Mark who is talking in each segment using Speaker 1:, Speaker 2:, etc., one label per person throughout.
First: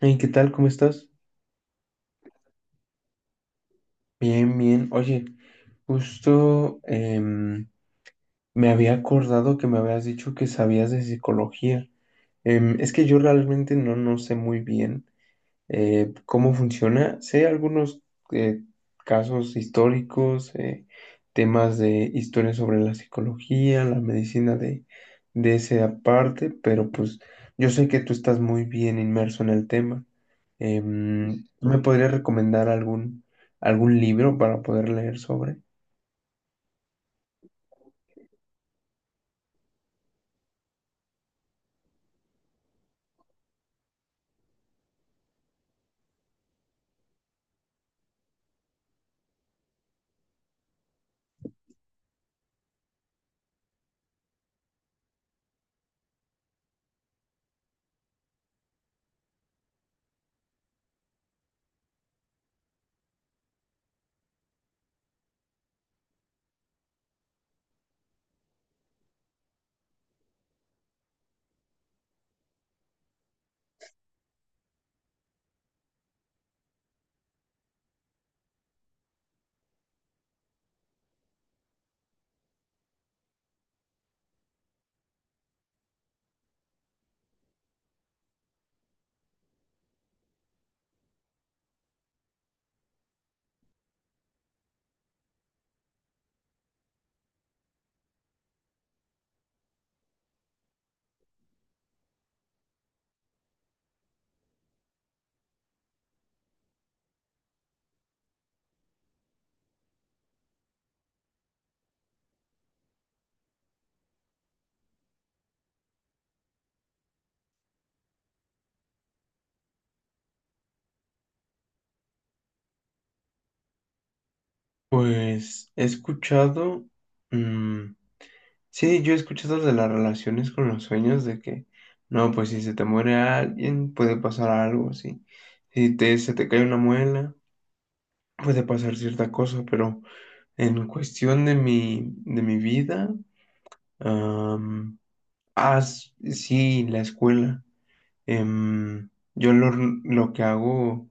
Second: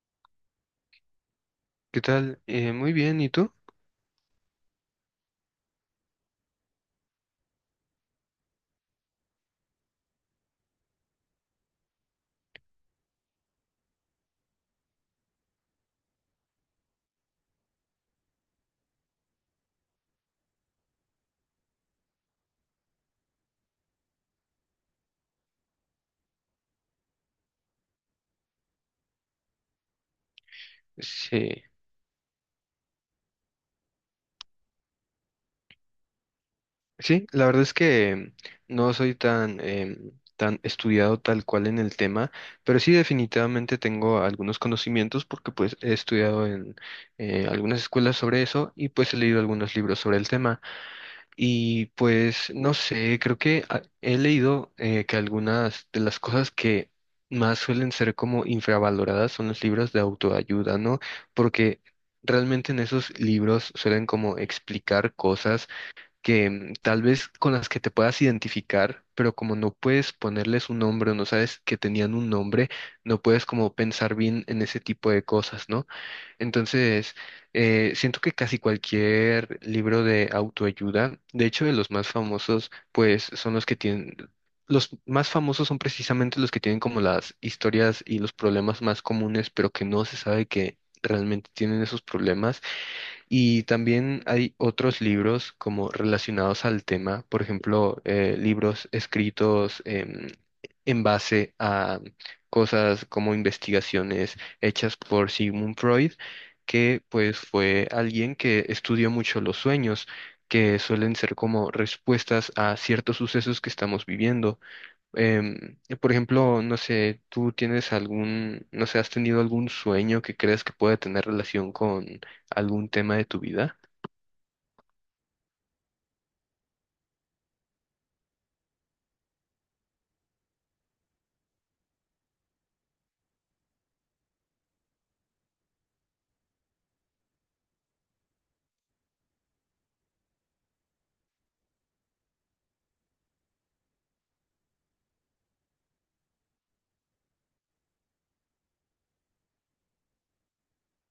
Speaker 1: Hey, ¿qué tal? ¿Cómo estás?
Speaker 2: ¿Qué tal? Muy bien, ¿y tú?
Speaker 1: Bien, bien. Oye, justo me había acordado que me habías dicho que sabías de psicología. Es que yo realmente no sé muy bien, cómo funciona. Sé algunos eh, casos históricos, temas de historia sobre la psicología, la medicina de esa parte, pero pues yo sé que tú estás muy bien inmerso en el tema.
Speaker 2: Sí,
Speaker 1: ¿Tú me podrías recomendar algún libro para poder leer sobre?
Speaker 2: sí, la verdad es que no soy tan, tan estudiado tal cual en el tema, pero sí definitivamente tengo algunos conocimientos porque pues he estudiado en algunas escuelas sobre eso y pues he leído algunos libros sobre el tema. Y pues no sé, creo que he leído que algunas de las cosas que más suelen ser como infravaloradas son los libros de autoayuda, ¿no? Porque realmente en esos libros suelen como explicar cosas que tal vez con las que te puedas identificar, pero como no puedes ponerles un nombre o no sabes que tenían un nombre, no puedes como pensar bien en ese tipo de cosas, ¿no? Entonces, siento que casi cualquier libro de autoayuda, de hecho, de los más famosos, pues son los que tienen, los más famosos son precisamente los que tienen como las historias y los problemas más comunes, pero que no se sabe que realmente tienen esos problemas. Y también hay otros libros como relacionados al tema, por ejemplo, libros escritos en base a cosas como investigaciones hechas por Sigmund Freud, que pues fue alguien que estudió mucho los sueños, que suelen ser como respuestas a ciertos sucesos que estamos viviendo. Por ejemplo, no sé, ¿tú tienes algún, no sé, has tenido algún sueño que crees que pueda tener relación con algún tema de tu vida?
Speaker 1: Pues he escuchado, sí, yo escucho escuchado de las relaciones con los sueños, de no, pues si se te muere alguien, puede pasar algo así. Si te, se te cae una muela, puede pasar cierta cosa, pero en cuestión de de mi vida, am, sí, la escuela. Em, yo lo, lo que hago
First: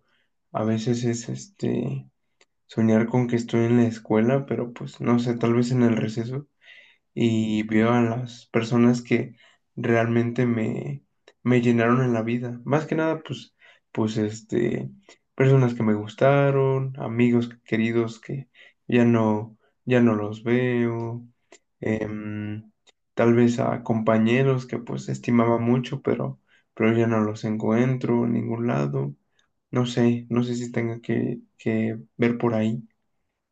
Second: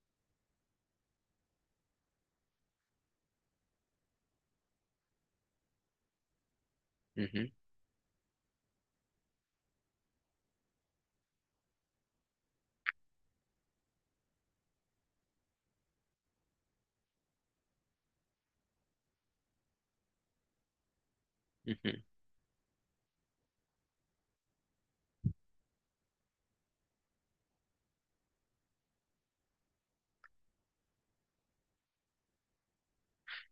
Speaker 1: a veces es soñar con que estoy en la escuela, pero pues no sé, tal vez en el receso.
Speaker 2: Ujú,
Speaker 1: Y veo a las personas que realmente me llenaron en la vida. Más que nada, pues, pues personas que me gustaron, amigos queridos que ya no, ya no los veo,
Speaker 2: ujú.
Speaker 1: em, tal vez a compañeros que pues estimaba mucho, pero ya no los encuentro en ningún lado. No sé, no sé si tenga que ver por ahí.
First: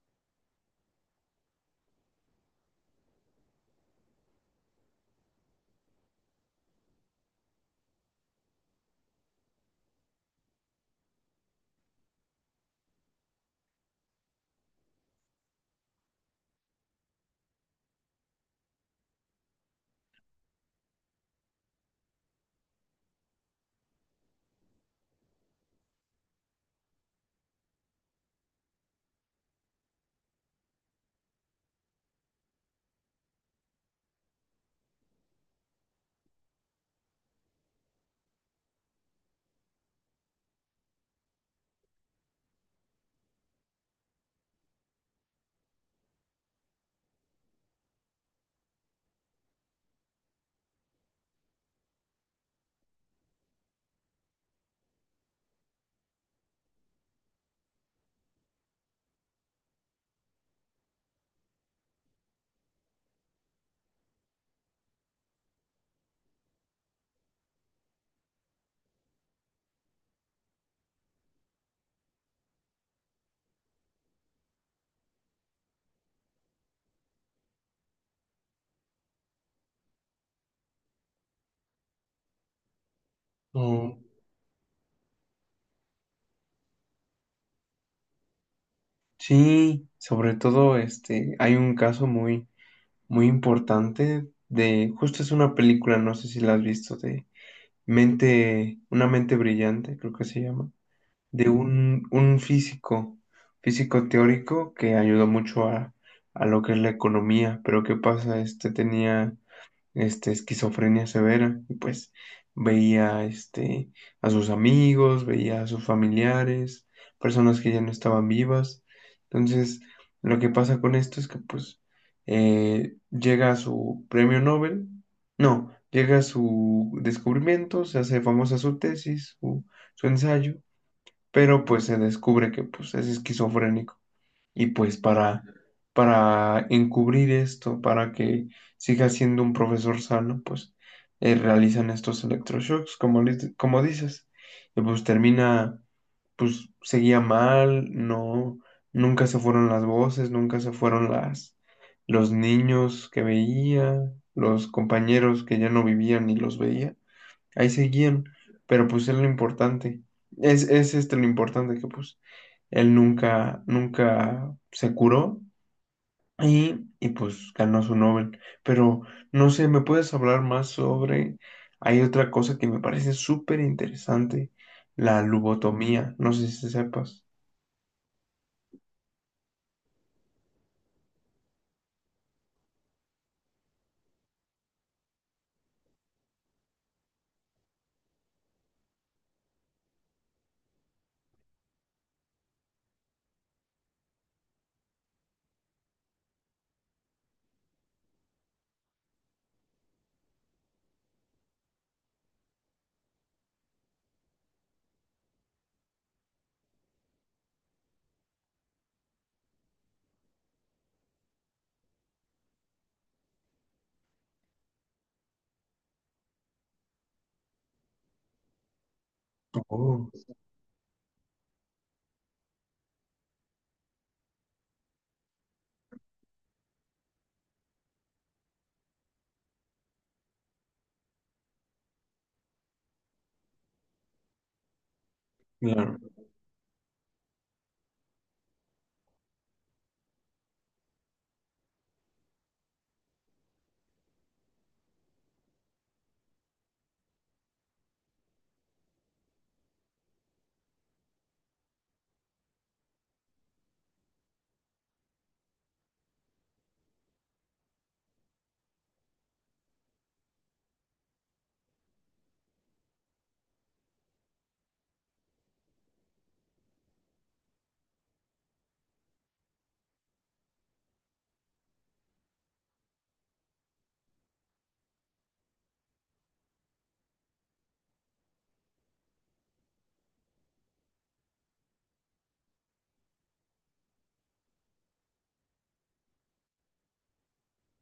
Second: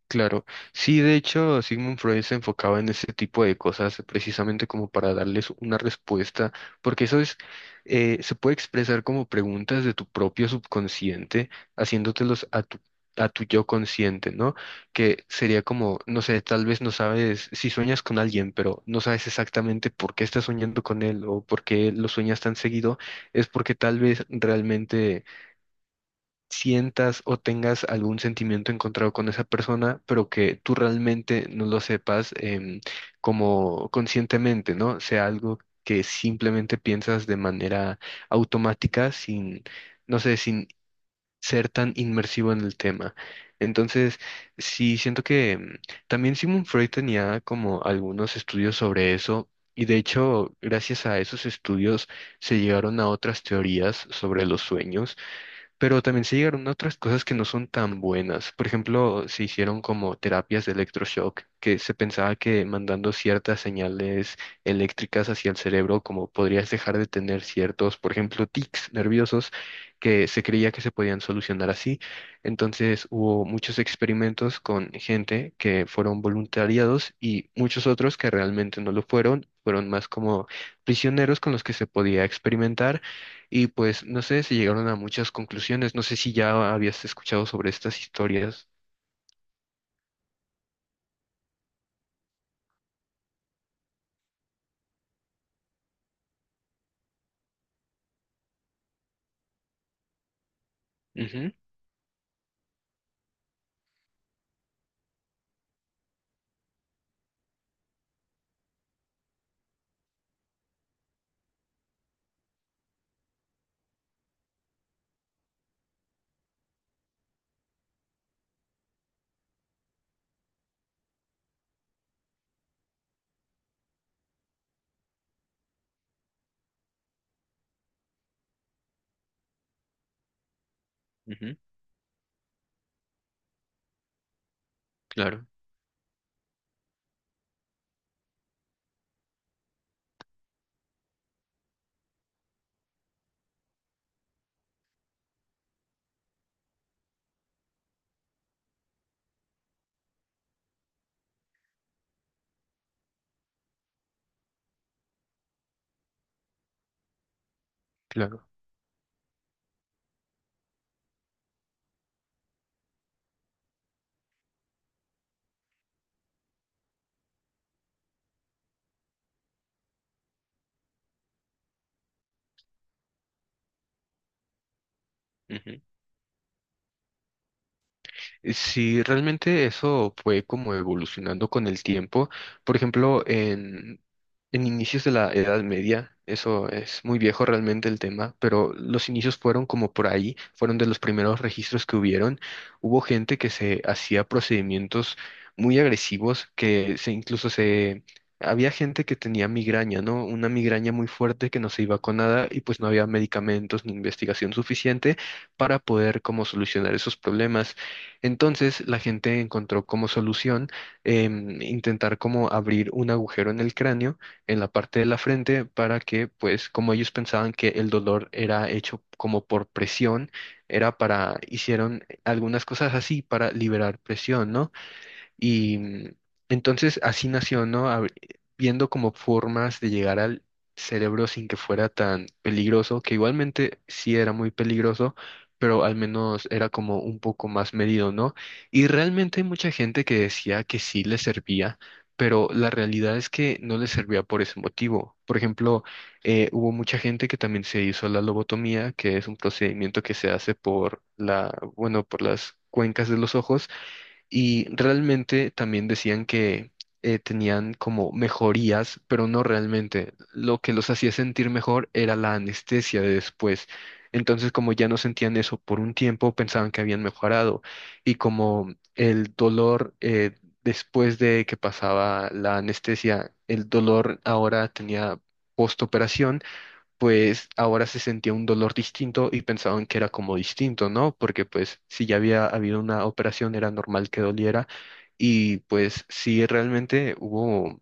Speaker 2: Claro, sí, de hecho, Sigmund Freud se enfocaba en ese tipo de cosas precisamente como para darles una respuesta, porque eso es, se puede expresar como preguntas de tu propio subconsciente, haciéndotelos a tu yo consciente, ¿no? Que sería como, no sé, tal vez no sabes si sueñas con alguien, pero no sabes exactamente por qué estás soñando con él o por qué lo sueñas tan seguido, es porque tal vez realmente sientas o tengas algún sentimiento encontrado con esa persona, pero que tú realmente no lo sepas como conscientemente, ¿no? Sea algo que simplemente piensas de manera automática, sin, no sé, sin ser tan inmersivo en el tema. Entonces, sí, siento que también Sigmund Freud tenía como algunos estudios sobre eso. Y de hecho, gracias a esos estudios se llegaron a otras teorías sobre los sueños pero también se llegaron a otras cosas que no son tan buenas. Por ejemplo, se hicieron como terapias de electroshock, que se pensaba que mandando ciertas señales eléctricas hacia el cerebro, como podrías dejar de tener ciertos, por ejemplo, tics nerviosos, que se creía que se podían solucionar así. Entonces hubo muchos experimentos con gente que fueron voluntariados y muchos otros que realmente no lo fueron. Fueron más como prisioneros con los que se podía experimentar y
Speaker 1: Mm,
Speaker 2: pues no sé, se llegaron a muchas conclusiones. No sé si ya habías escuchado sobre estas historias.
Speaker 1: sí, sobre todo este, hay un caso muy, muy importante de, justo es una película, no sé si la has visto, de Mente, una mente brillante, creo que se llama, de
Speaker 2: Ujú,
Speaker 1: un físico, físico teórico que ayudó mucho a lo que es la economía, pero ¿qué pasa? Este tenía esquizofrenia severa, y pues veía a sus amigos, veía a sus familiares, personas que ya no estaban vivas. Entonces, lo que pasa con esto es que pues llega a su premio Nobel, no, llega a su descubrimiento, se hace famosa su tesis, su ensayo,
Speaker 2: ujú,
Speaker 1: pero pues se descubre que pues es esquizofrénico. Y pues
Speaker 2: claro,
Speaker 1: para encubrir esto, para que siga siendo un profesor sano, pues realizan estos electroshocks, como, como dices. Y pues termina, pues seguía mal, no, nunca se fueron las voces, nunca se fueron los niños que veía, los compañeros que ya no vivían y los veía. Ahí seguían,
Speaker 2: claro.
Speaker 1: pero pues es lo importante. Es este lo importante que pues él nunca, nunca se curó y, pues ganó su Nobel. Pero no sé, ¿me puedes hablar más sobre... Hay otra cosa que me parece súper interesante, la
Speaker 2: Ujú.
Speaker 1: lobotomía. No sé si sepas.
Speaker 2: Sí, realmente eso fue como evolucionando con el tiempo. Por ejemplo, en inicios de la Edad Media, eso es muy viejo realmente el tema, pero los inicios fueron como por ahí, fueron de los primeros registros que hubieron. Hubo gente que se hacía procedimientos muy agresivos, que se incluso se... Había gente que tenía migraña, ¿no? Una migraña muy fuerte que no se iba con nada y pues no había medicamentos ni investigación suficiente para poder como solucionar esos problemas. Entonces la gente encontró como solución intentar como abrir un agujero en el cráneo, en la parte de la frente, para que pues como ellos pensaban que el dolor era hecho como por
Speaker 1: Oh,
Speaker 2: presión, era para, hicieron algunas cosas así para liberar presión, ¿no? Y entonces así nació, ¿no? Viendo como formas de llegar al cerebro sin que fuera tan peligroso, que igualmente sí era muy peligroso, pero al
Speaker 1: claro,
Speaker 2: menos era como un poco más medido, ¿no? Y realmente hay mucha gente que decía que sí le servía, pero la realidad es que no le servía por ese motivo. Por ejemplo, hubo mucha gente que también se hizo la lobotomía, que es un procedimiento que se hace por la, bueno, por las cuencas de los ojos y realmente también decían que tenían como mejorías, pero no realmente. Lo que los hacía sentir mejor era la anestesia de después. Entonces, como ya no sentían eso por un tiempo, pensaban que habían mejorado. Y como el dolor después de que pasaba la anestesia, el dolor ahora tenía postoperación pues ahora se sentía un dolor distinto y pensaban que era como distinto, ¿no? Porque pues si ya había habido una operación era normal que doliera y pues sí realmente hubo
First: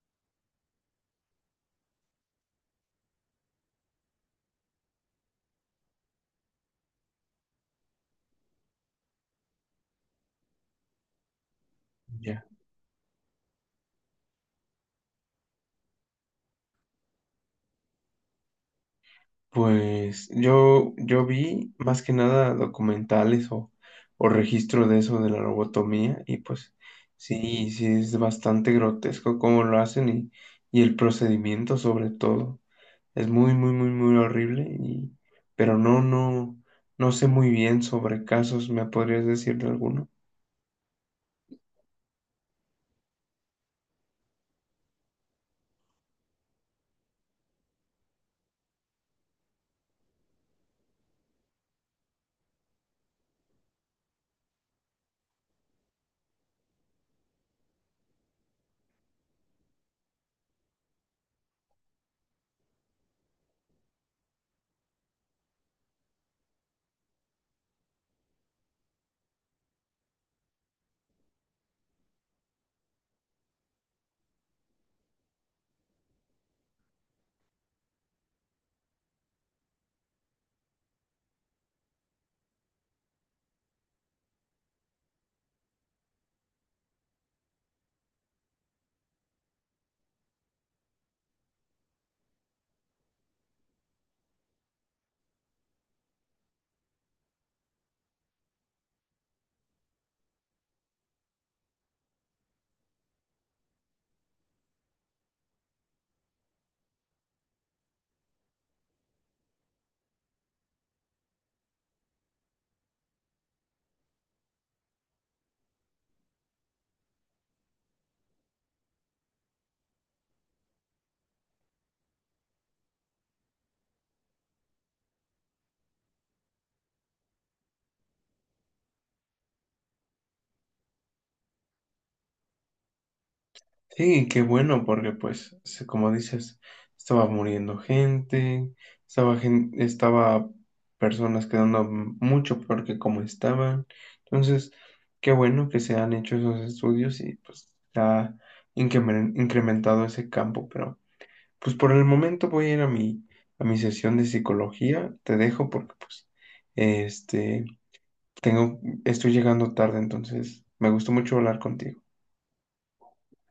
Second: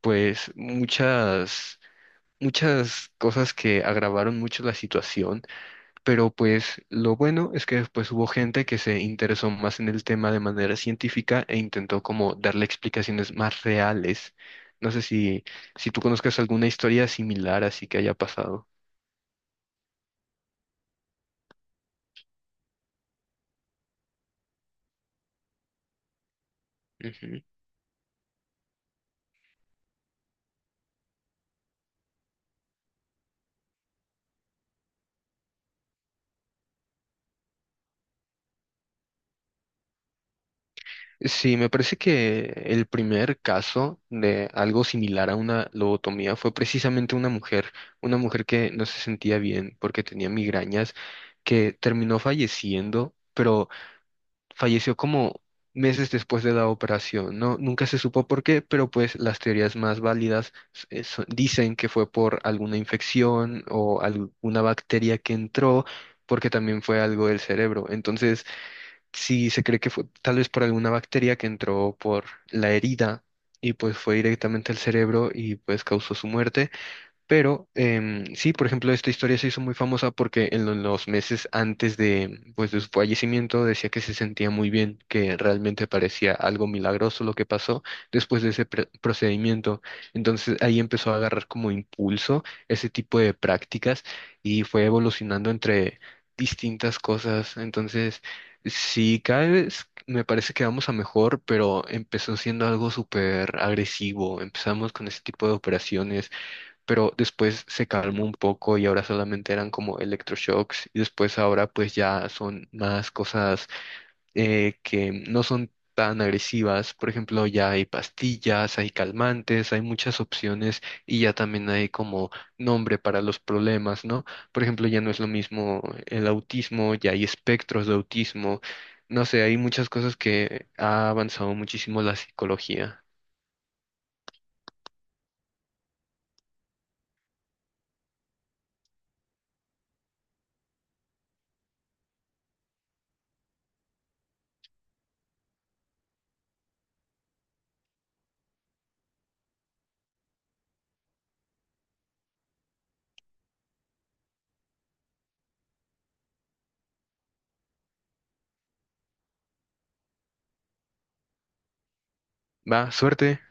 Speaker 2: pues muchas cosas que agravaron mucho la situación, pero pues lo bueno es que después hubo gente que se interesó más en el tema de manera científica e intentó como
Speaker 1: ya.
Speaker 2: darle explicaciones más reales. No sé si tú conozcas alguna historia similar así que haya pasado.
Speaker 1: Pues yo vi más que nada documentales o registro de eso de la lobotomía y pues sí, sí es bastante grotesco cómo lo hacen y el procedimiento sobre todo. Es muy, muy, muy, muy horrible y pero no, no, no sé muy bien sobre casos, ¿me podrías decir de alguno?
Speaker 2: Sí, me parece que el primer caso de algo similar a una lobotomía fue precisamente una mujer que no se sentía bien porque tenía migrañas, que terminó falleciendo, pero falleció como meses después de la operación. No, nunca se supo por qué, pero pues las teorías más válidas dicen que fue por alguna infección o alguna bacteria que entró, porque también fue algo del cerebro. Entonces, sí, se cree que fue tal vez por alguna bacteria que entró por la herida y pues fue directamente al cerebro y pues causó su muerte. Pero sí, por ejemplo, esta historia se hizo muy famosa porque en los meses antes de, pues, de su fallecimiento decía que se sentía muy bien, que realmente parecía algo milagroso lo que pasó después de ese procedimiento. Entonces ahí empezó a agarrar como impulso ese tipo de prácticas y fue evolucionando entre distintas cosas. Entonces, sí, cada vez me parece que vamos a mejor, pero empezó siendo algo súper agresivo. Empezamos con ese tipo de operaciones pero después se calmó un poco y ahora solamente eran como electroshocks y después ahora pues ya son más cosas que no son tan agresivas. Por ejemplo, ya hay pastillas, hay calmantes, hay muchas opciones y ya también hay como nombre para los problemas, ¿no? Por ejemplo, ya no es lo mismo el autismo, ya hay espectros de autismo. No sé, hay muchas cosas que ha avanzado muchísimo la psicología.
Speaker 1: Sí, qué bueno, porque pues, como dices, estaba muriendo gente, estaba estaba personas quedando mucho peor que como estaban. Entonces, qué bueno que se han hecho esos estudios y pues se ha incrementado ese campo, pero pues por el momento voy a ir a a mi sesión de psicología. Te dejo porque pues este tengo, estoy llegando tarde, entonces me gustó mucho hablar contigo.
Speaker 2: Va, suerte.